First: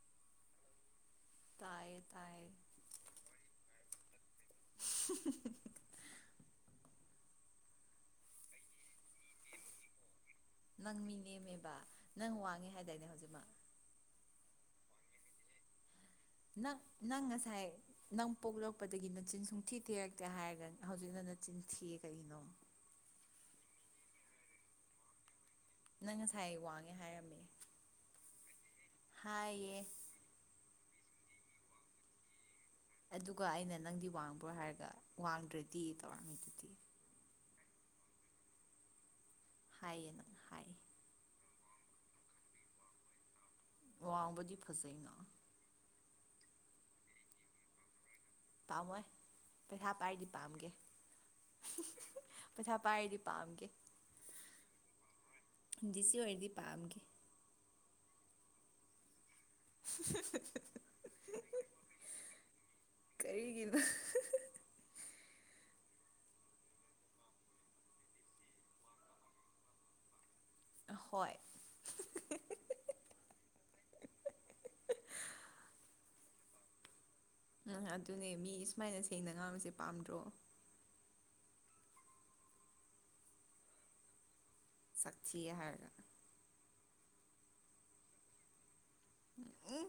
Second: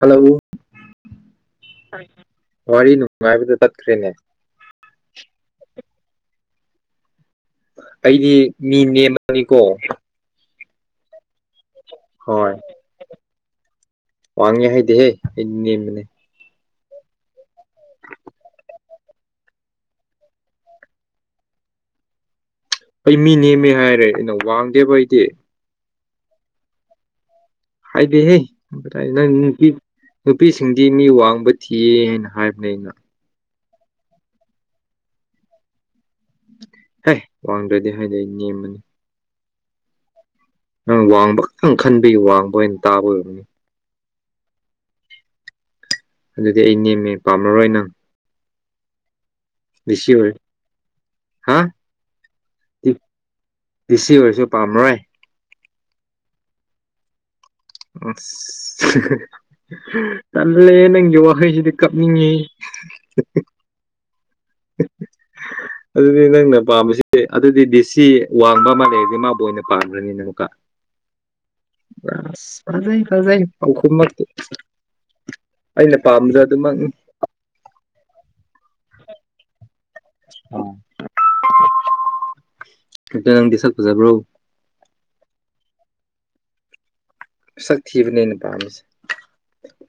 Hello ꯇꯥꯏꯌꯦ ꯇꯥꯏꯌꯦ ꯋꯥꯔꯤ ꯅꯨꯡꯉꯥꯏꯕꯗ ꯆꯠꯈ꯭ꯔꯦꯅꯦ [inaudible] ꯑꯩꯗꯤ ꯃꯤ ꯅꯦꯝꯃꯅꯤꯀꯣ ꯅꯪ ꯃꯤ ꯅꯦꯝꯃꯦꯕ ꯅꯪ ꯍꯣꯏ ꯋꯥꯡꯉꯦ ꯍꯥꯏꯗꯥꯏꯅꯦ ꯍꯧꯖꯤꯛꯃꯛ ꯋꯥꯡꯉꯦ ꯍꯥꯏꯗꯤꯍꯦ ꯑꯩꯗꯤ ꯅꯦꯝꯕꯅꯦ ꯅꯪ ꯅꯪꯉꯁꯥꯏ ꯅꯪ ꯄꯣꯛꯂꯛꯄꯗꯒꯤ ꯅꯆꯤꯟ ꯁꯨꯡꯊꯤ ꯊꯤꯔꯛꯇꯦ ꯍꯥꯏꯔꯒ ꯍꯧꯖꯤꯛꯅ ꯅꯆꯤꯟ ꯊꯤ ꯀꯅꯣ ꯑꯩ ꯃꯤ ꯅꯦꯝꯃꯦ ꯍꯥꯏꯔꯦ ꯑꯩꯅ ꯋꯥꯡꯗꯦꯕ ꯑꯩꯗꯤ ꯅꯪ ꯉꯁꯥꯏ ꯑꯩ ꯋꯥꯡꯉꯦ ꯍꯥꯏꯔꯝꯃꯤ ꯍꯥꯏꯗꯦ ꯍꯦ ꯀꯇꯥꯏ ꯅꯪ ꯅꯨꯄꯤꯁꯤꯡꯗꯤ ꯃꯤ ꯋꯥꯡꯕ ꯊꯤꯌꯦ ꯍꯥꯏꯅ ꯍꯥꯏꯕꯅꯦ ꯑꯩꯅ ꯑꯗꯨꯒ ꯑꯩꯅ ꯅꯪꯗꯤ ꯋꯥꯡꯕ꯭ꯔꯣ ꯍꯥꯏꯔꯒ ꯋꯥꯡꯗ꯭ꯔꯦꯗꯤ ꯇꯧꯔꯝꯃꯤꯗꯨꯗꯤ ꯍꯦ ꯋꯥꯡꯗ꯭ꯔꯗꯤ ꯍꯥꯏꯗꯤ ꯑꯩ ꯅꯦꯝꯕꯅꯤ ꯍꯥꯏꯌꯦ ꯅꯪ ꯍꯥꯏꯌꯦ ꯅꯪ ꯋꯥꯡꯕ ꯈꯛꯇꯪ ꯈꯟꯕꯤꯌ ꯋꯥꯡꯕ ꯑꯣꯏꯅ ꯇꯥꯕ ꯑꯣꯏꯕꯅꯤ ꯋꯥꯎꯕꯗꯤ ꯐꯖꯩꯅ ꯑꯗꯨꯗꯤ ꯑꯩ ꯅꯦꯝꯃꯦ ꯄꯥꯝꯂꯔꯣꯏ ꯅꯪ ꯄꯥꯝꯃꯣꯏ ꯄꯩꯁꯥ ꯗꯤꯁꯤ ꯄꯥꯏꯔꯗꯤ ꯑꯣꯏ ꯄꯥꯝꯒꯦ ꯍꯥ ꯄꯩꯁꯥ ꯗꯤ- ꯄꯥꯏꯔꯗꯤ ꯄꯥꯝꯒꯦ ꯗꯤꯁꯤ ꯑꯣꯏꯔꯁꯨ ꯄꯥꯝꯃꯔꯣꯏ ꯗꯤ ꯁꯤ ꯑꯣꯏꯔꯗꯤ ꯄꯥꯝꯒꯦ ꯑꯁ ꯇꯜꯂꯦ ꯅꯪꯒꯤ ꯋꯥꯍꯩꯁꯤꯗꯤ ꯀꯞꯅꯤꯡꯉꯤ ꯀꯔꯤꯒꯤꯅꯣ ꯑꯗꯨꯗꯤ ꯅꯪꯅ ꯄꯥꯝꯕꯁꯤ ꯑꯗꯨꯗꯤ ꯗꯤꯁꯤ ꯋꯥꯡꯕ ꯃꯥ ꯂꯩꯗꯤ ꯃꯥꯕꯨ ꯑꯣꯏꯅ ꯄꯥꯝꯒ꯭ꯔꯅꯤꯅꯦ ꯂꯨꯀꯥ ꯍꯣꯏ ꯑꯁ ꯐꯖꯩ ꯐꯖꯩ ꯄꯥꯈꯨꯝꯃꯛꯇꯤ ꯑꯩꯅ ꯄꯥꯝꯕꯗ ꯑꯗꯨꯃꯛꯅꯤ ꯎꯝ ꯑꯗꯨꯅꯦ ꯃꯤ ꯁꯨꯃꯥꯏꯅ ꯁꯦꯡꯅ ꯉꯥꯡꯕꯁꯦ ꯄꯥꯝꯗ꯭ꯔꯣ ꯅꯪꯗꯤ ꯁꯛ ꯐꯖꯕ꯭ꯔꯣ ꯁꯛ ꯊꯤ ꯍꯥꯏꯔꯒ ꯁꯛ ꯊꯤꯕꯅꯦꯅ ꯄꯥꯝꯃꯤꯁꯦ ꯎꯝ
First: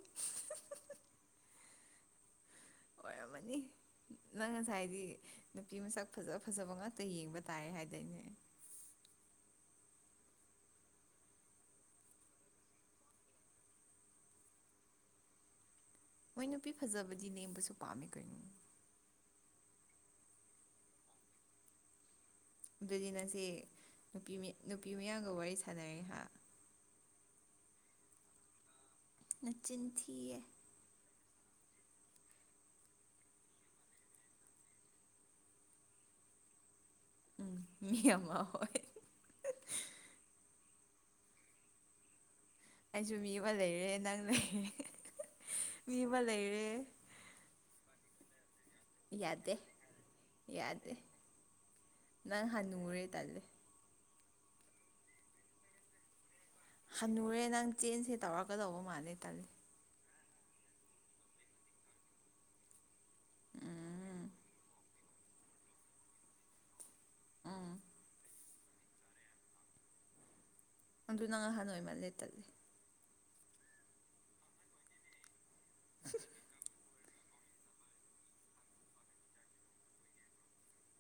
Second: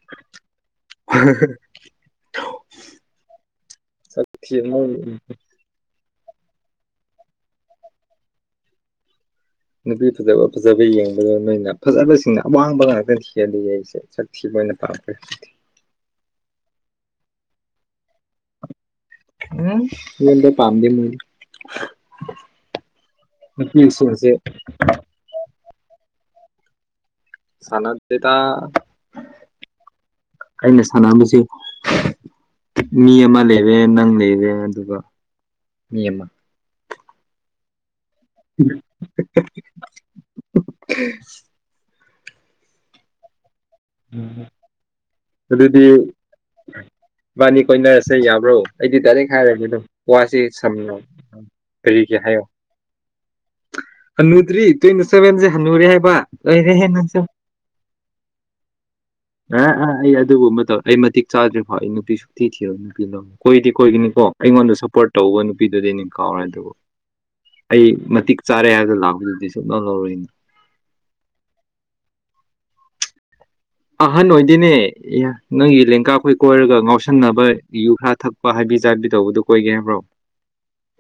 [unintelligible] ꯑꯣꯏꯔꯝꯃꯅꯤ ꯁꯛ ꯅꯪ ꯊꯤꯕ ꯉꯁꯥꯏꯗꯤ ꯅꯨꯄꯤ ꯃꯁꯛ ꯐꯖ ꯐꯖꯕ ꯉꯥꯛꯇ ꯌꯦꯡꯕ ꯇꯥꯏ ꯍꯥꯏꯗꯣꯏꯅꯦ ꯅꯨꯄꯤ ꯐꯖꯕ ꯐꯖꯕ ꯌꯦꯡꯕꯗ ꯅꯣꯏꯅ ꯐꯖꯕꯁꯤꯡꯅ ꯑꯋꯥꯡꯕ ꯉꯥꯛꯇ ꯍꯦꯜꯂꯤꯌꯦ ꯑꯩꯁꯦ ꯁꯛ ꯊꯤꯕ ꯑꯣꯏꯅ ꯄꯥꯄ ꯃꯣꯏ ꯅꯨꯄꯤ ꯐꯖꯕꯗꯤ ꯅꯦꯝꯕꯁꯨ ꯄꯥꯝꯃꯤ ꯀꯣꯏꯅꯣ ꯍꯗ ꯄꯝꯗꯤ ꯃꯣꯏ ꯑꯗꯨꯗꯤ ꯅꯁꯤ ꯅꯨꯄꯤ ꯅꯨꯄꯤ ꯃꯌꯥꯝꯒ ꯋꯥꯔꯤ ꯁꯥꯟꯅꯔꯦ ꯍꯥꯏ ꯁꯅꯗ ꯂꯩꯦꯇ ꯅꯆꯤꯟ ꯊꯌꯦ ꯑꯩꯅ ꯁꯥꯟꯁ ꯃꯤ ꯑꯃ ꯂꯩꯔꯦ ꯅꯪ ꯂꯩꯔꯦ ꯑꯗꯨꯒ ꯃꯤ ꯑꯃ ꯎꯝ ꯃꯤ ꯑꯃꯃ ꯎꯝ ꯎ ꯑꯩꯁꯨ ꯃꯤ ꯑꯃ ꯂꯩꯔꯦ ꯅꯪ ꯂꯩꯔꯦ ꯑꯗꯨꯗꯤ ꯃꯤ ꯑꯃ ꯂꯩꯔꯦ ꯏꯕꯥꯅꯤ ꯀꯣꯏꯅꯔꯁꯦ ꯌꯥꯕ꯭ꯔꯣ ꯑꯩꯗꯤ ꯇꯥꯏꯔꯦꯛ ꯌꯥꯗꯦ ꯍꯥꯏꯔꯒꯦ ꯑꯗꯨꯝ ꯋꯥꯁꯤ ꯌꯥꯗꯦ ꯁꯝꯅ ꯀꯔꯤꯒꯦ ꯍꯥꯏꯌꯣ ꯅꯪ ꯍꯟꯅꯨꯔꯦ ꯇꯜꯂꯦ ꯍꯟꯅꯨꯗ꯭ꯔꯤ ꯇ꯭ꯋꯦꯟꯇꯤ ꯁꯚꯦꯟꯁꯦ ꯍꯟꯅꯨꯔꯦ ꯍꯥꯏꯕ ꯂꯣꯏꯔꯦꯍꯦ ꯅꯪꯁꯨ ꯍꯜꯟꯅꯨꯔꯦ ꯅꯪ ꯆꯦꯟꯁꯦ ꯇꯧꯔꯛꯀꯗꯧꯕ ꯃꯥꯜꯂꯦ ꯇꯂꯦ ꯑ ꯑꯥ ꯑꯩ ꯑꯗꯨꯒꯨꯝꯕ ꯑꯃ ꯇꯧ ꯑꯩ ꯃꯇꯤꯛ ꯆꯥꯗ꯭ꯔꯤꯐꯥꯎ ꯑꯩ ꯅꯨꯄꯤꯁꯨ ꯊꯤ ꯊꯤꯔ ꯅꯨꯄꯤ ꯂꯧꯅꯤ ꯀꯣꯏꯗꯤ ꯎꯝ ꯀꯣꯏꯒꯅꯤꯀꯣ ꯑꯩꯉꯣꯟꯗ ꯁꯞꯄꯣꯔꯠ ꯇꯧꯕ ꯅꯨꯄꯤꯗꯨꯗꯤ ꯑꯩꯅ ꯀꯥꯎꯔꯦ ꯑꯗꯨꯕꯨ ꯎꯝ ꯑꯩ ꯃꯇꯤꯛ ꯆꯥꯔꯦ ꯍꯥꯏꯕꯗ ꯂꯥꯛꯄ ꯅꯨꯄꯤ ꯁꯨꯛ ꯂꯧ ꯂꯧꯔꯣꯏ ꯑꯩꯅ ꯑꯗꯨꯅꯪ ꯑꯍꯟ ꯑꯣꯏꯃꯜꯂꯦ ꯇꯜꯂꯦ ꯑꯍꯟ ꯑꯣꯏꯗꯤꯅꯦ ꯅꯪꯒꯤ ꯂꯦꯡꯒꯥꯈꯣꯏ ꯀꯣꯏꯔꯒ ꯉꯥꯎꯁꯤ ꯆꯁꯟꯅꯕ ꯌꯨ ꯈꯔ ꯊꯛꯄ ꯍꯥꯏꯕꯤ ꯆꯥꯕꯤ ꯇꯧꯕꯗꯨ ꯀꯣꯏꯒꯦ ꯍꯥꯏꯕ꯭ꯔꯣ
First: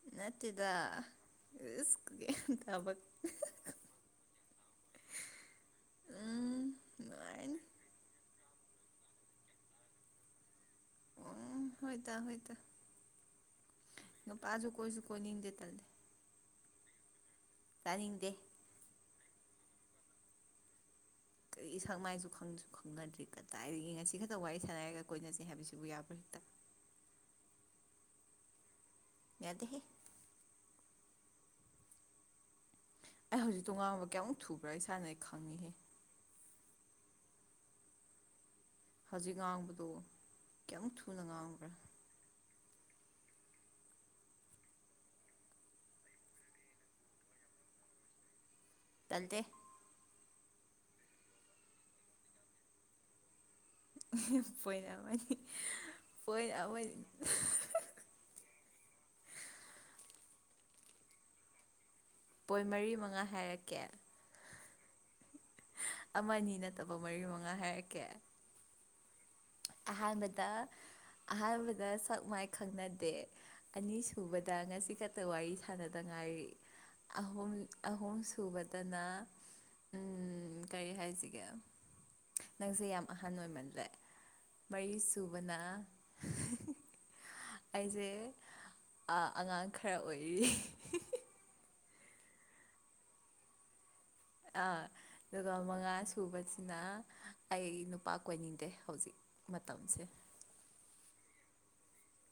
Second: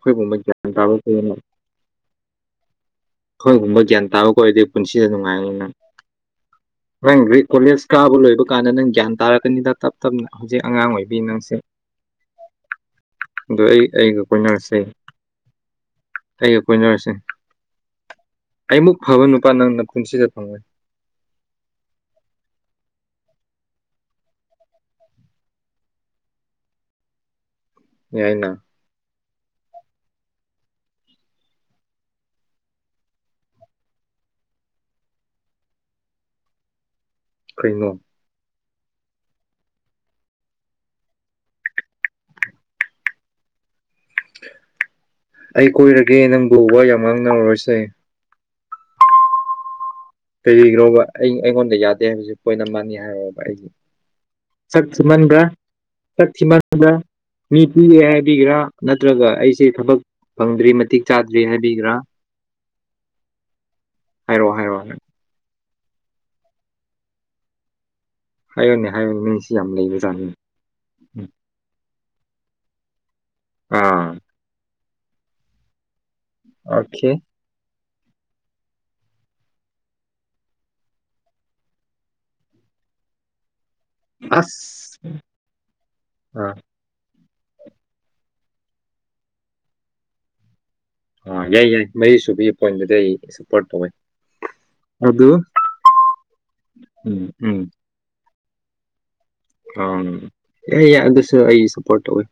ꯑꯩꯈꯣꯏꯒꯨꯝꯕ ꯒ꯭ꯌꯥꯟ ꯅꯠꯇꯗ ꯇꯥꯕ ꯀꯣꯏꯅ ꯔꯔꯤꯕ ꯑꯩꯈꯣꯏꯒꯨꯝꯕ ꯒ꯭ꯌꯥꯟ ꯇꯥꯕ ꯀ ꯑꯣꯏꯗꯦ ꯄꯨꯟꯁꯤꯗ ꯅꯨꯡꯉꯥꯏꯅꯤ ꯅꯪ ꯎꯝ ꯅꯪꯒꯔꯤ ꯅꯨꯡꯉꯥꯏꯅꯤ ꯀꯣꯂꯦꯖ ꯀꯥꯕ ꯂꯣꯏꯕ ꯀꯥꯟꯗ ꯅꯪ ꯒ꯭ꯌꯥꯟ ꯇꯥꯔꯛꯀꯅꯤꯗ ꯇꯞ ꯇꯞꯅ ꯍꯧꯖꯤꯛ ꯑꯉꯥꯡ ꯑꯣꯏꯕꯤ ꯅꯪꯁꯦ ꯎꯝ ꯍꯣꯏ ꯇ ꯍꯣꯏ ꯇ ꯑꯗꯣ ꯑꯩ ꯅꯨꯄꯥꯁꯨ ꯀꯣꯏꯁꯨ ꯀꯣꯏꯅꯤꯡꯗꯦ ꯇꯜꯦ ꯑꯩ ꯀꯣꯏꯅꯔꯁꯤ ꯆꯥꯅꯤꯡꯗꯦ ꯑꯩꯃꯨꯛ ꯐꯕ ꯅꯨꯄꯥ ꯅꯪꯅ ꯄꯨꯟꯁꯤꯗ ꯐꯪꯂꯉꯣꯏ ꯀꯔꯤ ꯁꯪ ꯃꯥꯏꯁꯨ ꯈꯪꯁꯨ ꯈꯪꯅꯗ꯭ꯔꯤ ꯀꯗꯥꯏꯗꯒꯤ ꯉꯁꯤ ꯈꯛꯇ ꯋꯥꯔꯤ ꯁꯥꯟꯅꯔꯒ ꯀꯣꯏꯅꯁꯤꯦ ꯍꯥꯏꯕꯁꯤꯕꯨ ꯌꯥꯕ꯭ꯔꯥ ꯍꯦꯛꯇ ꯌꯥꯏꯅ ꯌꯥꯗ ꯑꯩ ꯍꯧꯖꯤꯛ ꯇꯣꯉꯥꯟꯕ ꯀꯌꯥꯃꯨꯛ ꯊꯨꯕ꯭ꯔꯥ ꯏꯁꯥꯅ ꯑꯩ ꯈꯪꯉꯤꯍꯦ ꯀꯩꯩꯅꯣ ꯍꯧꯖꯤꯛ ꯉꯥꯡꯕꯗꯣ ꯀꯩ ꯊꯨꯅ ꯉꯥꯡꯈ꯭ꯔꯦ ꯑꯩ ꯀꯣꯏꯔꯒꯦ ꯅꯪꯕꯨꯕ ꯌꯥꯝ ꯃꯥꯡꯅꯧꯔꯔꯁꯦ ꯆꯪꯗꯦ ꯂꯩꯕꯤꯈ꯭ꯔꯣꯕ ꯑꯩ ꯑꯩꯉꯣꯟꯗ ꯌꯥꯗꯦ ꯍꯥꯏꯕꯕꯁꯤꯦ ꯄꯣꯏꯟ ꯑꯃꯅꯤꯅꯤ ꯍꯥꯏꯔꯕ ꯑꯩꯒꯤ ꯄꯣꯏꯟ ꯁꯛ ꯑꯃꯅꯤ ꯊꯤꯃꯟꯕ꯭ꯔꯥꯛ ꯄꯣꯏꯟ ꯊꯤꯃꯟꯕ꯭ꯔꯥ ꯑꯃꯅꯤ ꯃꯤ ꯄꯤꯌꯦꯦ ꯍꯥꯏꯕꯤꯒꯦꯔꯥ ꯅꯠꯇ꯭ꯔꯒ ꯑꯩꯁꯦ ꯊꯕꯛ ꯐꯪꯗ꯭ꯔꯤ ꯃꯇꯤꯛ ꯆꯥꯗ꯭ꯔꯤ ꯍꯥꯏꯕꯤꯒꯔꯥ ꯄꯣꯏ ꯃꯔꯤ ꯃꯉꯥ ꯍꯥꯏꯔꯛꯀꯦ ꯍꯥꯏꯔꯛꯑꯣ ꯍꯥꯏꯔꯛꯑꯣ ꯑꯃꯅꯤ ꯅꯠꯇꯕ ꯃꯔꯤ ꯃꯉꯥ ꯍꯥꯏꯔꯛꯀꯦ ꯍꯥꯏꯌꯅꯦ ꯍꯥꯏꯌꯅꯦ ꯑꯍꯥꯟꯕꯗ ꯑꯍꯥꯟꯕꯗ ꯁꯛ ꯃꯥꯏ ꯈꯪꯅꯗꯦ ꯑꯅꯤ ꯑꯥ ꯁꯨꯕꯗ ꯉꯁꯤ ꯈꯛꯇ ꯋꯥꯔꯤ ꯁꯥꯟꯅꯗꯉꯥꯏ ꯑꯈꯦ ꯑꯍꯨꯝ ꯑꯍꯨꯝ ꯁꯨꯕꯗꯅ ꯎꯝ ꯀꯔꯤ ꯍꯥꯏꯁꯤꯒꯦ ꯅꯪꯁꯦ ꯌꯥꯝ ꯑꯍꯟ ꯑꯣꯏꯃꯜꯂ꯭ꯔꯦ ꯑꯁ ꯑꯥ ꯑꯩꯁꯦ ꯑꯉꯥꯡ ꯈꯔ ꯑꯣꯏꯔꯤ꯫ ꯑꯥ ꯌꯥꯏ ꯌꯥꯏ ꯃꯔꯤꯁꯨꯨꯕꯒꯤ ꯄꯣꯏꯟꯗꯨꯗꯤ ꯑꯩ ꯁꯞꯄꯣꯔꯠ ꯇꯧꯋꯦ ꯑꯥ ꯑꯗꯨ ꯑꯗꯨꯒ ꯃꯉꯥ ꯁꯨꯕꯁꯤꯅ ꯎꯝ ꯎꯝ ꯑꯩ ꯅꯨꯄꯥ꯫ ꯀꯣꯏꯅꯤꯡꯗꯦ ꯍꯧꯖꯤꯛ꯫ ꯑ ꯃꯇꯝꯁꯦ ꯌꯥ ꯌꯥꯏ ꯑꯗꯨꯁꯨ ꯑꯩ ꯁꯞꯄꯣꯔꯠ ꯇꯧꯋꯤ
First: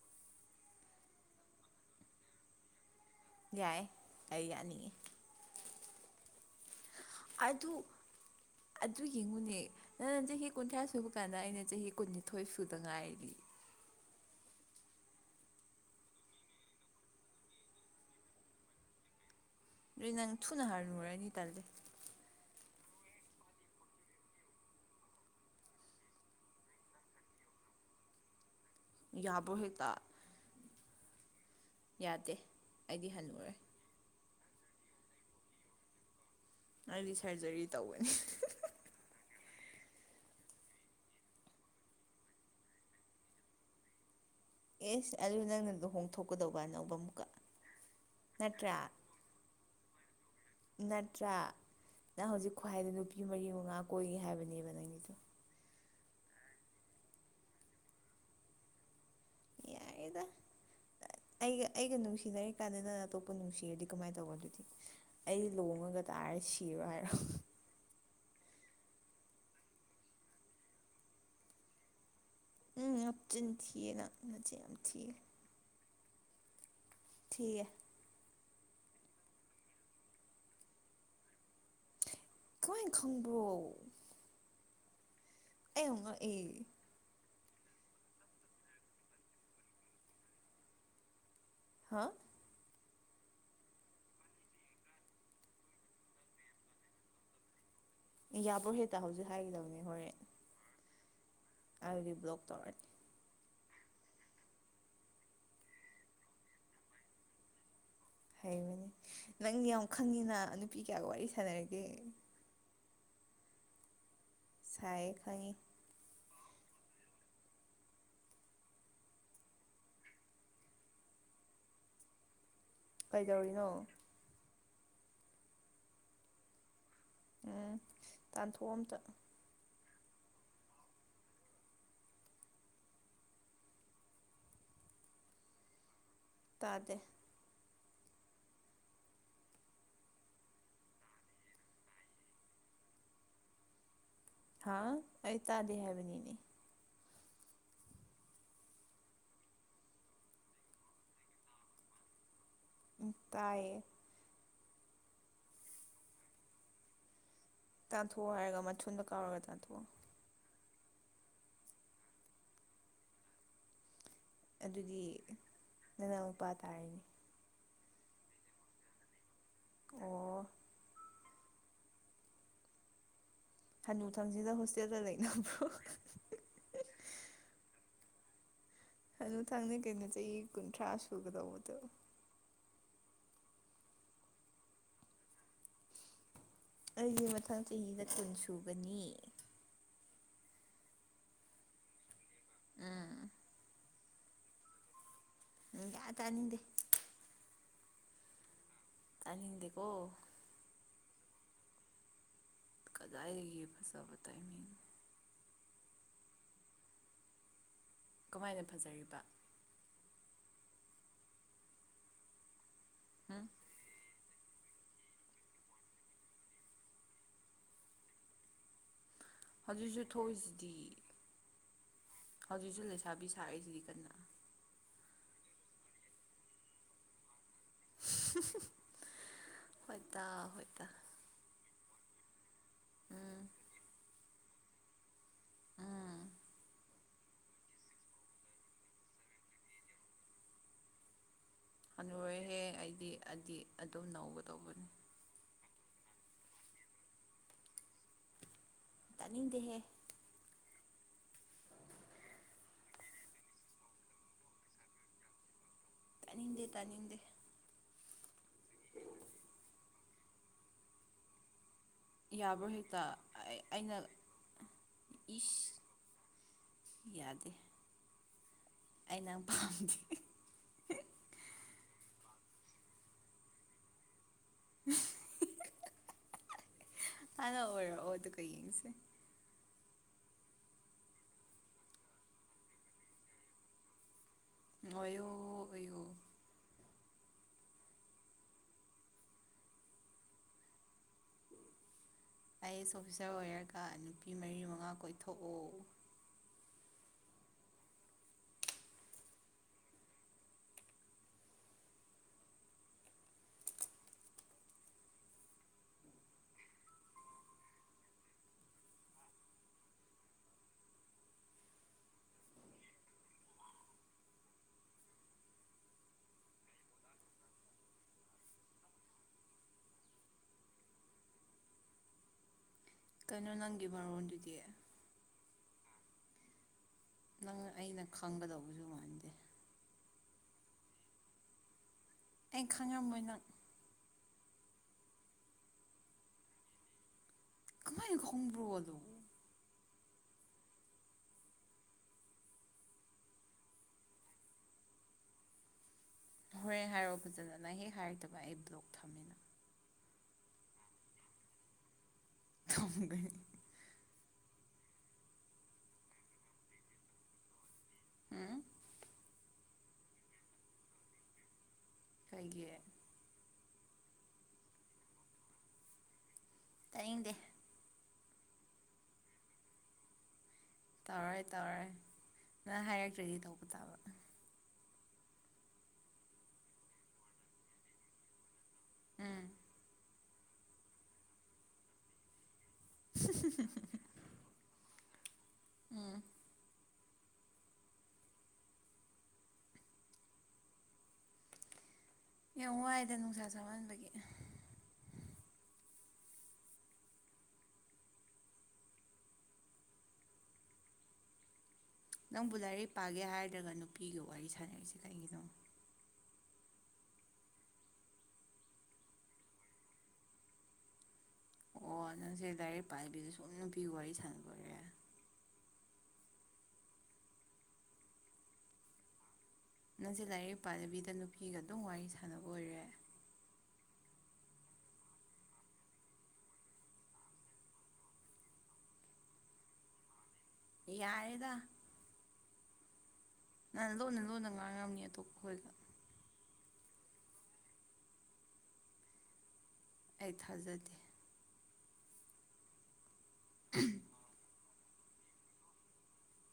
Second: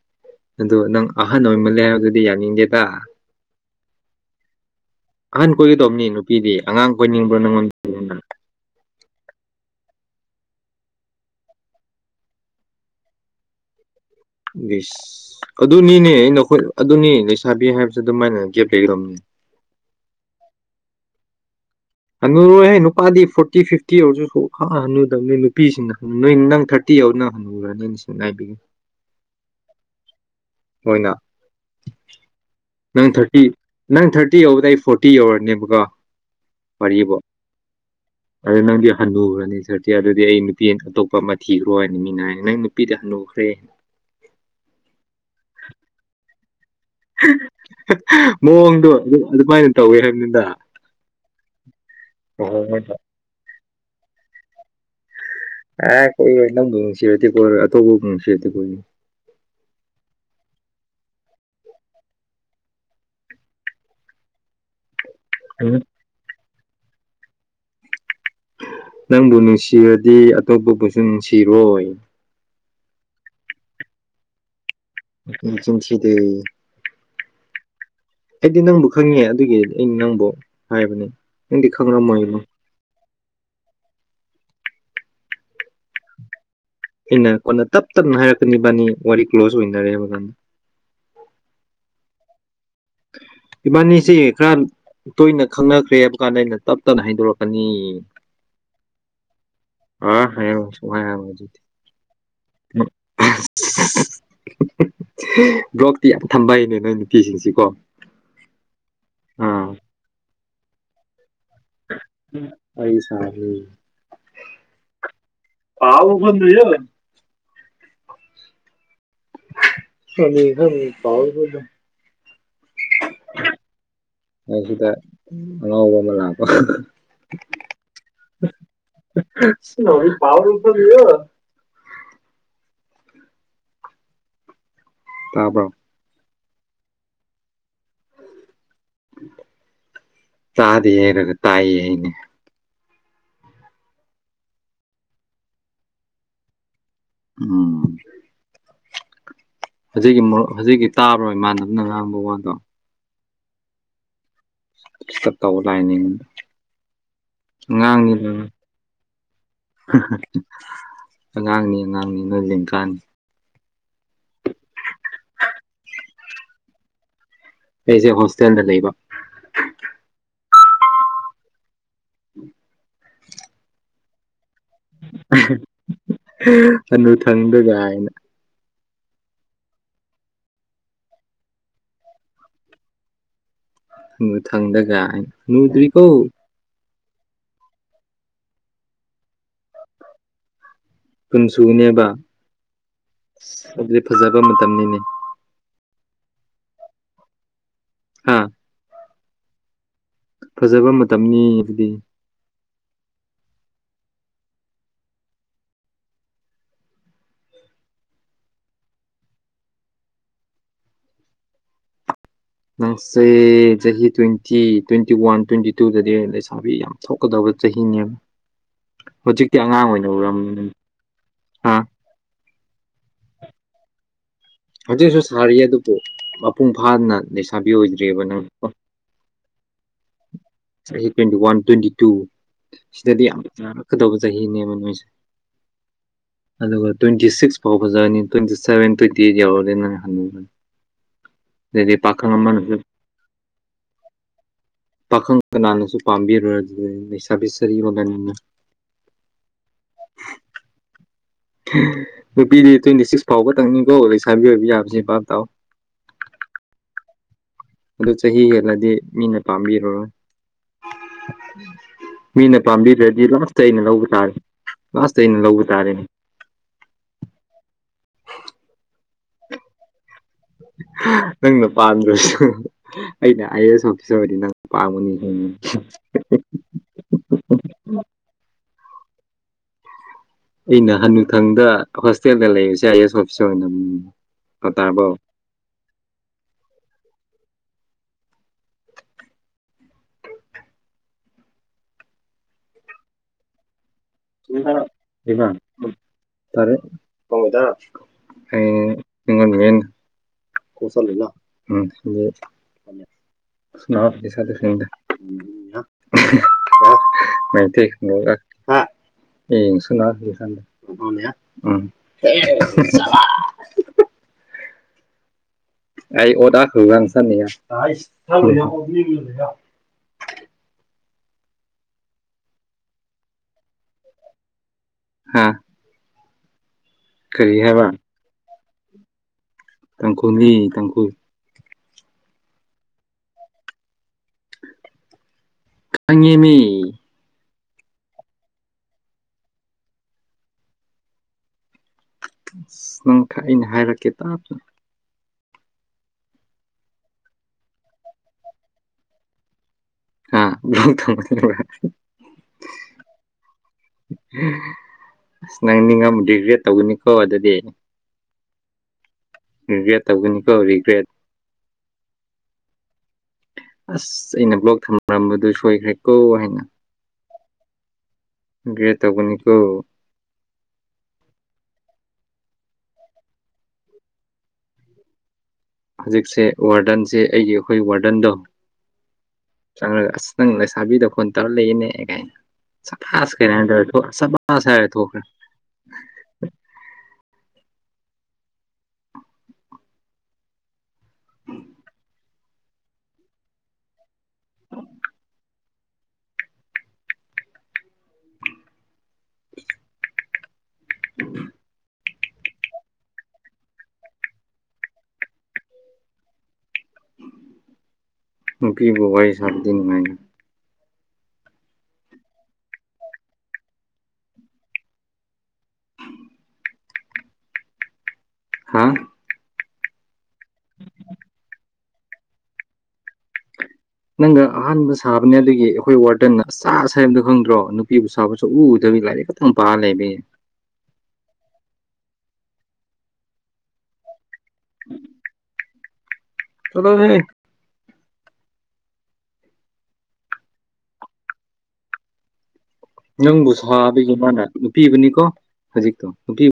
ꯑꯗꯣ ꯅꯪ ꯑꯍꯟ ꯑꯣꯏꯃꯜꯂꯦ ꯍꯥꯏꯕ ꯑꯗꯨꯗꯤ ꯌꯥꯅꯤꯡꯗꯦꯗ ꯌꯥꯏ ꯑꯩ ꯌꯥꯅꯤꯡꯉꯤ ꯑꯍꯟ ꯀꯣꯏꯒꯗꯧꯕꯅꯤ ꯅꯨꯄꯤꯗꯤ ꯑꯉꯥꯡ ꯀꯣꯏꯅꯤꯡꯕ꯭ꯔꯣ ꯅꯪ ꯑꯗꯨ [unintelligible] ꯑꯗꯨ ꯌꯦꯡꯉꯨꯅꯦ ꯅꯪ ꯅꯪ ꯆꯍꯤ ꯀꯨꯟꯊ꯭ꯔꯥ ꯁꯨꯕ ꯀꯥꯟꯗ ꯑꯩꯅ ꯆꯍꯤ ꯀꯨꯟꯅꯤꯊꯣꯏ ꯁꯨꯗ ꯉꯥꯏꯔꯤ ꯢꯁ ꯑꯗꯨꯅꯤꯅꯦ ꯅꯈꯣꯏ ꯑꯗꯨꯅꯤ ꯂꯩꯁꯥꯕꯤ ꯍꯥꯏꯕꯁꯨ ꯑꯗꯨꯃꯥꯏꯅ ꯒꯦꯞ ꯂꯩꯒꯗꯝꯅꯦ ꯑꯗꯨ ꯅꯪ ꯊꯨꯅ ꯍꯥꯔꯅ ꯍꯔꯦꯅꯤꯇꯔꯦ ꯍꯜꯉꯨꯔꯣꯏꯍꯦ ꯅꯨꯄꯥꯗꯤ ꯐꯣꯔꯇꯤ ꯐꯤꯐꯇꯤ ꯑꯣꯏꯔꯁꯨ ꯁ ꯍꯥ ꯍꯜꯟꯅꯨꯗꯕ ꯅꯣꯏ ꯅꯨꯄꯤꯁꯤꯡꯅ ꯍꯪ ꯅꯣꯏ ꯅꯪ ꯊꯥꯔꯇꯤ ꯌꯥꯔ ꯅ ꯍꯜꯂꯨ ꯍꯁꯤꯡꯅꯕꯤꯒꯦ ꯌꯥꯕ ꯍꯦꯇꯥ ꯃꯣꯏꯅ ꯌꯥꯗꯦ ꯅꯪ ꯑꯩꯗꯤ ꯊꯥꯔꯇꯤ ꯍꯜꯂꯨꯔꯦ ꯅꯪ ꯊꯥꯔꯇꯤ ꯌꯧꯕꯗ ꯑꯩ ꯐꯣꯔꯇꯤ ꯌꯧꯔꯅꯦꯕꯀꯣ ꯑꯩꯗꯤ ꯁꯔꯖꯔꯤ ꯇꯧꯋꯅꯤ ꯑꯗꯨꯗ ꯅꯪꯗꯤ ꯍꯟꯅꯨꯈ꯭ꯔꯅꯤ ꯁꯥꯔꯗꯤꯤ ꯑꯗꯨꯗꯤ ꯑꯩ ꯅꯨꯄꯤ ꯑꯇꯣꯞꯄ ꯑꯃ ꯊꯤꯈ꯭ꯔꯣꯅ ꯃꯤꯅ ꯍꯥꯏ ꯅꯪ ꯅꯨꯄꯤꯗꯤ ꯍꯟꯅꯨꯈ꯭ꯔꯦ ꯑꯦꯁ ꯑꯂꯨ ꯅꯪꯗꯣ ꯍꯣꯡꯊꯣꯛꯀꯗꯧꯕ ꯑꯅꯧꯕ ꯑꯃꯨꯛꯀ ꯅꯠꯇ꯭ꯔꯥ ꯃꯑꯣꯡꯗꯣ ꯑꯗꯨꯃꯥꯏꯅ ꯇꯧꯋꯦ ꯍꯥꯏꯕꯅꯤꯗ ꯅꯠꯇ꯭ꯔ ꯅꯪ ꯍꯧꯖꯤꯛ ꯈ꯭ꯋꯥꯏꯗ ꯃꯑꯣꯡꯗꯣ ꯅꯨꯄꯤ ꯃꯔꯤ ꯃꯉꯥ ꯀꯣꯏ ꯍꯥꯏꯕꯅꯦꯕ ꯅꯪꯒꯤꯗꯣ [unintelligible] ꯌꯥꯏꯌꯦꯗ ꯑꯩꯒ ꯑꯩꯒ ꯅꯨꯡꯁꯤꯅꯔꯤ ꯀꯥꯟꯗ ꯅꯪꯅ ꯑꯇꯣꯞꯄ ꯅꯨꯡꯁꯤꯔꯗꯤ ꯀꯃꯥꯏꯅ ꯇꯧꯕ ꯑꯗꯨꯗꯤ꯫ ꯑꯩ ꯂꯣꯡꯉꯒ ꯇꯥꯔ ꯁꯤꯔꯣ ꯍꯥꯏꯔꯣ꯫ ꯅꯪꯕꯨ ꯅꯨꯡꯁꯤꯔꯗꯤ ꯑꯇꯣꯞꯄꯕꯨꯁꯨ ꯅꯨꯡꯁꯤꯔꯣꯏ ꯎꯝ ꯅꯥꯞꯆꯤꯟ ꯊꯤꯌꯦꯅ ꯅꯆꯤꯟ ꯌꯥꯝ ꯊꯤꯌꯦ ꯃꯆꯤꯟꯊꯤꯗꯦ꯫ ꯊꯤꯌꯦ ꯑꯩꯗꯤ ꯅꯪꯕꯨ ꯈꯪꯉꯦ ꯑꯗꯨꯒꯤ ꯑꯩ ꯅꯪꯕꯨ ꯍꯥꯏꯕꯅꯦ ꯅꯪꯗꯤ ꯈꯪꯉꯝꯃꯣꯏꯉꯣ ꯀꯃꯥꯏ ꯈꯪꯕ꯭ꯔꯣ ꯑꯩꯌꯥꯝ ꯉꯛꯑꯦ ꯑꯩꯅ ꯀꯣꯟꯅ ꯇꯞ ꯇꯞꯅ ꯍꯥꯏꯔꯛꯀꯅꯤꯕꯥꯅꯤ ꯋꯥꯔꯤ ꯀ꯭ꯂꯣꯖ ꯑꯣꯏꯅꯔꯦ ꯃꯕꯅꯤ꯫ ꯍꯥ ꯏꯕꯥꯅꯤꯁꯦ ꯈꯔ ꯇꯣꯏꯅ ꯈꯪꯅꯈ꯭ꯔꯦ ꯍꯥꯏꯕ ꯀꯥꯟꯗ ꯑꯩꯅ ꯇꯞ ꯇꯞꯅ ꯍꯥꯏꯗꯣꯔꯛꯀꯅꯤ ꯑꯦ ꯌꯥꯕ꯭ꯔꯣ ꯍꯦꯛꯇ ꯍꯧꯖꯤꯛ ꯍꯥꯏꯒꯗꯕꯅꯦ ꯍꯣꯔꯦꯟ ꯑ [unintelligible] ꯑꯗꯨꯗꯤ ꯕ꯭ꯂꯣꯛ ꯇꯧꯔ꯫ ꯕ꯭ꯂꯣꯛꯇꯤ ꯌꯥꯝ ꯊꯝꯕ ꯍꯩꯅꯦ ꯅꯣꯏ ꯅꯨꯄꯤꯁꯤꯡꯁꯤꯀꯣ ꯍꯩꯕꯅꯦ ꯅꯪ ꯑꯥ ꯌꯥꯝ ꯈꯪꯉꯤꯅ ꯅꯨꯄꯤ ꯀꯌꯥꯒ ꯋꯥꯔꯤ ꯁꯥꯟꯅꯔꯒꯦ ꯑꯩ ꯁꯥꯢꯌꯦ ꯈꯪꯢ ꯄꯥꯎ [unintelligible] ꯄꯋꯥꯔ [unintelligible] ꯀꯩꯗꯧꯔꯤꯅꯣ ꯑꯩ ꯁꯤꯗ ꯑꯉꯥꯎꯕ ꯑꯃ ꯂꯥꯛꯄ [unintelligible] [unintelligible] ꯇꯥꯟꯊꯣꯛ ꯑꯣ ꯑꯝꯇ [unintelligible] ꯇꯥꯄ ꯇꯥꯗꯦ ꯇꯥꯗꯤꯔꯔꯦ ꯇꯥꯏꯌꯦꯅꯦ ꯍꯥ ꯑꯩ ꯇꯥꯗꯦ ꯍꯥꯏꯕꯅꯤꯅꯦ ꯎꯝ ꯍꯧꯖꯤꯛꯀꯤ ꯍꯧꯖꯤꯛꯀꯤ ꯇꯥꯕꯔꯣ ꯏꯃꯥꯟꯅꯕꯅ ꯉꯥꯡꯕ ꯋꯥꯗꯣ ꯇꯥꯏꯌꯦ ꯐꯂꯥꯠ ꯇꯧꯕ ꯂꯥꯛꯏꯅꯦ ꯇꯥꯟꯊꯣꯛꯑꯣ ꯍꯥꯏꯔꯒ ꯃꯊꯨꯟꯗ ꯀꯥꯎꯔꯒ ꯇꯥꯟꯊꯣꯛꯑꯣ ꯑꯉꯥꯡꯅꯤ ꯑꯉꯥꯡꯅꯤ ꯅꯣꯏ ꯂꯦꯡꯒꯥꯅꯤ ꯑꯗꯨꯗꯤ ꯅꯥꯅꯥꯎ ꯅꯨꯄꯥ ꯇꯥꯔꯦꯅꯦ ꯑꯩꯁꯦ ꯍꯣꯁꯇꯦꯜꯗ ꯂꯩꯕ ꯑꯣ [unintelligible] ꯍꯅꯨ ꯊꯪꯁꯤꯗ ꯍꯣꯁꯇꯦꯜꯗ ꯂꯩꯅꯕ꯭ꯔꯣ ꯍꯅꯨ ꯊꯪꯗ ꯒꯥꯢꯅ ꯍꯅꯨ ꯊꯪꯅꯦ ꯀꯩꯅꯣ ꯆꯍꯤ ꯀꯨꯟꯊ꯭ꯔꯥ ꯁꯨꯒꯗꯧꯕꯗꯣ ꯍꯅꯨꯊꯪꯗ ꯒꯥꯢꯅ ꯍꯅꯨꯗꯔꯤ ꯀꯣ ꯑꯩꯁ ꯃꯊꯪ ꯆꯍꯤꯗ ꯀꯨꯟ ꯁꯨꯒꯅꯤ ꯀꯨꯟ ꯁꯨꯅꯦꯕ ꯎꯝ ꯑꯗꯨꯗꯤ ꯐꯖꯕ ꯃꯇꯝꯅꯤꯅꯦ ꯁꯨꯡꯇꯥ ꯇꯥꯅꯤꯡꯗꯦ ꯍꯥ ꯇꯥꯅꯤꯡꯗꯦꯀꯣ ꯐꯖꯕ ꯃꯇꯝꯅꯤ ꯍꯥꯏꯕꯗꯤ ꯀꯗꯥꯏꯗ ꯌꯦ ꯐꯁꯕ ꯇꯥꯏ ꯃꯤꯡ ꯀꯃꯥꯏꯅ ꯐꯖꯔꯤꯕ ꯅꯪꯁꯦ ꯎꯝ ꯆꯍꯤ ꯇ꯭ꯋꯦꯟꯇꯤ ꯇ꯭ꯋꯦꯟꯇꯤ ꯋꯥꯟ ꯇ꯭ꯋꯦꯟꯇꯤ ꯇꯨꯗꯗꯤ ꯂꯩꯁꯥꯕꯤ ꯌꯥꯝ ꯊꯣꯛꯀꯗꯕ ꯆꯍꯤꯅꯦꯕ ꯍꯧꯖꯤꯛꯇꯤ ꯑꯉꯥꯡ ꯍꯧꯖꯤꯛꯁꯨ ꯑꯣꯏꯅ ꯎꯔꯝꯅꯤ ꯊꯣꯛꯏꯁꯤꯗꯤ ꯍꯥ ꯍꯧꯖꯤꯛꯁꯨ ꯂꯩꯁꯥꯕꯤ ꯁꯥꯔꯛꯏꯁꯤꯗꯤ ꯀꯟꯅ ꯍꯧꯖꯤꯛꯁꯨ ꯁꯥꯔꯤ ꯑꯗꯨꯕꯨ ꯃꯄꯨꯡ ꯐꯥꯅ ꯂꯩꯁꯥꯕꯤ ꯑꯣꯏꯗ꯭ꯔꯤꯕ ꯅꯪ ꯍꯣꯏꯇꯥ ꯍꯣꯏꯇꯥ ꯆꯍꯤ ꯇ꯭ꯋꯦꯟꯇꯤ ꯋꯥꯟ ꯇ꯭ꯋꯦꯟꯇꯤ ꯇꯨ ꯁꯤꯗꯗꯤ ꯎꯝ ꯌꯥꯝꯔꯛꯀꯗꯕ ꯆꯍꯤꯅꯦꯕ ꯅꯣꯏꯁꯦ ꯎꯝ ꯑꯗꯨꯒ ꯇ꯭ꯋꯦꯟꯇꯤ ꯁꯤꯛꯁ ꯐꯥꯎꯕꯖꯅꯤ ꯇ꯭ꯋꯦꯟꯇꯤ ꯁꯚꯦꯟ ꯇ꯭ꯋꯦꯟꯇꯤ ꯇꯤ ꯌꯧꯔꯗꯤꯅꯦ ꯍꯅꯨꯔꯣꯏꯍꯦ ꯑꯩꯗꯤ ꯑꯗꯨꯗꯤ ꯑꯗꯨꯝ ꯅꯧꯒꯗꯧꯕꯅꯤ ꯄꯥꯈꯪ ꯀꯅꯥꯅꯁꯨ ꯄꯥꯝꯕꯤꯔꯣꯏ ꯑꯗꯨꯗꯤ ꯂꯩꯁꯥꯕꯤ ꯁꯥꯔꯤ ꯑꯣꯏꯔꯒꯅꯤ ꯇꯅꯤꯡꯗꯦꯍꯦ ꯅꯨꯄꯤꯗꯤ ꯇ꯭ꯋꯦꯟꯇꯤ ꯁꯤꯛꯁ ꯐꯥꯎꯕꯇꯪꯅꯤꯀꯣ ꯂꯩꯁꯥꯕꯤ ꯑꯣꯏꯕ ꯌꯥꯕꯁꯦ ꯚꯥꯞ ꯇꯥꯎ ꯇꯥꯅꯤꯡꯗꯦ ꯇꯥꯅꯤꯡꯗꯦ ꯑꯗꯨ ꯆꯍꯤ ꯍꯦꯜꯂꯗꯤ ꯃꯤꯅ ꯄꯥꯝꯕꯤꯔꯔꯣꯢ ꯃꯤꯅ ꯌꯥꯕ꯭ꯔꯣ ꯍꯦꯛꯇ ꯄꯥꯝꯕꯤꯗ꯭ꯔꯗꯤ ꯂꯥꯁꯇ ꯑꯩꯅ ꯂꯧꯕ ꯇꯥꯔꯦ ꯂꯥꯁꯇ ꯑꯩꯅ ꯂꯧꯕ ꯏꯁ ꯇꯥꯔꯦꯅꯦ ꯌꯥꯗꯦ ꯑꯩ ꯅꯪ ꯄꯥꯝꯗꯦ ꯅꯪꯅ ꯄꯥꯝꯗ꯭ꯔꯁꯨ ꯑꯩꯅ ꯑ ꯑꯦꯁ ꯑꯣꯐꯤꯁꯗꯤ ꯅꯪ ꯄꯥꯒꯅꯤ ꯍꯥꯟꯅ ꯑꯣꯏꯔꯛꯑꯣ ꯑꯗꯨꯒ ꯌꯦꯡꯁꯦ ꯑꯩꯅ ꯍꯨꯊꯪꯗ ꯍꯣꯁꯇꯦꯜꯗ ꯂꯩꯕꯁꯦ I A S officer ꯑꯣꯏꯅꯤꯡꯉꯥꯏꯅꯦ ꯑꯣꯢꯌꯣ ꯑꯣꯏꯌꯣ I S officer ꯑꯣꯏꯔꯒ ꯅꯨꯄꯤ ꯃꯔꯤ ꯃꯉꯥ ꯀꯣꯏꯊꯣꯛꯑꯣ ꯐꯔꯦ ꯑꯩ ꯉꯣꯟꯉꯩꯅ [unintelligible] [unintelligible] [unintelligible] [unintelligible] [unintelligible] ꯀꯩꯅꯣ ꯅꯪꯒꯤ ꯃꯔꯣꯟꯗꯨꯗꯤ ꯍꯥꯥ ꯅꯪ ꯍꯥꯏꯕ ꯑꯩꯅ ꯈꯪꯒꯗꯧꯕꯖꯨ ꯃꯥꯟꯗꯦ ꯇꯥꯡꯈꯨꯜꯂꯤ ꯇꯥꯡꯈꯨꯜ ꯑꯩ ꯈꯪꯉꯝꯃꯣꯏ ꯅꯪ ꯈꯪꯉꯦꯃꯤ ꯀꯃꯥꯏꯅ ꯈꯣꯡꯕ꯭ꯔꯣ ꯑꯗꯣ ꯑꯁ ꯅꯪ ꯑꯩꯅ ꯍꯥꯏꯔꯛꯀꯦ ꯇꯥꯞꯅ ꯍꯣꯔꯦꯟ ꯍꯥꯏꯔꯣ ꯐꯖꯅ ꯅꯪ ꯍꯦꯛ ꯍꯥꯏꯔꯛꯇꯕ ꯑꯩ ꯕ꯭ꯂꯣꯛ ꯊꯝꯃꯦ ꯅꯪ ꯑꯥ ꯕ꯭ꯂꯣꯛ ꯊꯃꯛꯗꯕ꯭ꯔꯥ ꯊꯝꯒꯦ ꯑꯁ ꯅꯪ ꯅꯤꯡꯉꯝꯒꯤ ꯒ꯭ꯔꯦꯠ ꯇꯧꯒꯅꯤꯀꯣ ꯑꯗꯨꯗꯤ ꯍꯨꯝ ꯔꯤꯒ꯭ꯔꯦꯠ ꯇꯧꯒꯅꯤꯀꯣ ꯔꯤꯒ꯭ꯔꯦꯠ ꯀꯩꯒꯤ ꯑꯁ ꯑꯩꯅ ꯕ꯭ꯂꯣꯛ ꯊꯝꯔꯝꯕꯗꯨ ꯁꯣꯏꯒ꯭ꯔꯦꯀꯣ ꯍꯥꯏꯅ ꯇꯥꯏꯅꯤꯡꯗꯦ ꯒ꯭ꯔꯦꯠ ꯇꯧꯒꯅꯤꯀꯣ ꯇꯧꯔꯣꯏ ꯇꯧꯔꯣꯏ ꯅꯪ ꯍꯥꯏꯔꯛꯇ꯭ꯔꯗꯤ ꯇꯧꯕ ꯇꯥꯕ ꯍꯧꯖꯤꯛꯁꯦ ꯋꯥꯔꯗꯟꯁꯦ ꯑꯩꯒꯤ ꯑꯩꯈꯣꯏ ꯋꯥꯔꯗꯟꯗꯣ ꯎꯝ ꯆꯪꯔꯒ ꯑꯁ ꯅꯪ ꯂꯩꯁꯥꯕꯤꯗ ꯐꯣꯟ ꯇꯧꯔ ꯂꯩꯌꯦꯅꯦ ꯀꯥꯏꯅ ꯁꯐꯥꯁ ꯀꯥꯏꯅ ꯗ꯭ꯔꯗꯣ ꯁꯕꯥꯥꯁ ꯍꯥꯏꯔ ꯊꯣꯛꯈ꯭ꯔꯦ ꯎꯝ ꯌꯥꯝ ꯋꯥꯏꯗ ꯅꯨꯡꯁꯥ ꯁꯥꯃꯟꯕꯒꯤ [unintelligible] ꯅꯪꯕꯨ ꯂꯥꯏꯔꯤꯛ ꯄꯥꯒꯦ ꯍꯥꯏꯗ꯭ꯔꯒ ꯅꯨꯄꯤꯒ ꯋꯥꯔꯤ ꯁꯥꯟꯅꯔꯤꯁꯦ ꯀꯩꯒꯤꯅꯣ ꯅꯨꯄꯤꯒ ꯋꯥꯔꯤ ꯁꯥꯥꯕꯗꯤ ꯅꯨꯡꯉꯥꯏꯅ ꯑꯣ ꯅꯪꯁꯦ ꯂꯥꯏꯔꯤꯛ ꯄꯥꯏꯕꯤꯗ ꯁꯨꯝ ꯅꯨꯄꯤꯒ ꯋꯥꯔꯤ ꯁꯥꯟꯅꯕꯒꯦ ꯍꯥꯥ ꯅꯪꯁꯦ ꯂꯥꯏꯔꯤꯛ ꯄꯥꯗꯕꯤꯗ ꯅꯨꯄꯤꯒ ꯑꯗꯨꯝ ꯋꯥꯔꯤ ꯁꯥꯟꯅꯕ ꯑꯣꯏꯔꯦ ꯅꯪꯒ ꯑꯍꯥꯟꯕ ꯁꯥꯕꯅꯦ ꯑꯗꯨꯒꯤ ꯑꯩꯈꯣꯏ ꯋꯥꯔꯗꯦꯟꯅ ꯁꯥꯁ ꯍꯥꯏꯕꯗꯣ ꯈꯪꯗ꯭ꯔꯣ ꯅꯨꯄꯤꯕꯨ ꯁꯥꯕ ꯁꯨꯛꯎ ꯎꯗꯕꯤ ꯂꯥꯏꯔꯤꯛ ꯗꯨꯝ ꯄꯥꯔ ꯂꯩꯕꯩ ꯌꯥꯔꯦꯗꯥ ꯅꯪꯅ ꯂꯣꯟꯅ ꯂꯣꯟꯅ ꯉꯥꯡꯉꯝꯅꯤ ꯑꯇꯣꯞꯄꯈꯣꯏꯒ ꯆꯠꯂꯣꯍꯦ ꯑꯩ ꯊꯥꯖꯗꯦ ꯅꯪꯕꯨ ꯁꯥꯕꯒꯤ ꯃꯥꯅ ꯅꯨꯄꯤꯕꯨꯅꯤꯀꯣ ꯍꯧꯖꯤꯛꯇꯣ ꯅꯨꯄꯤ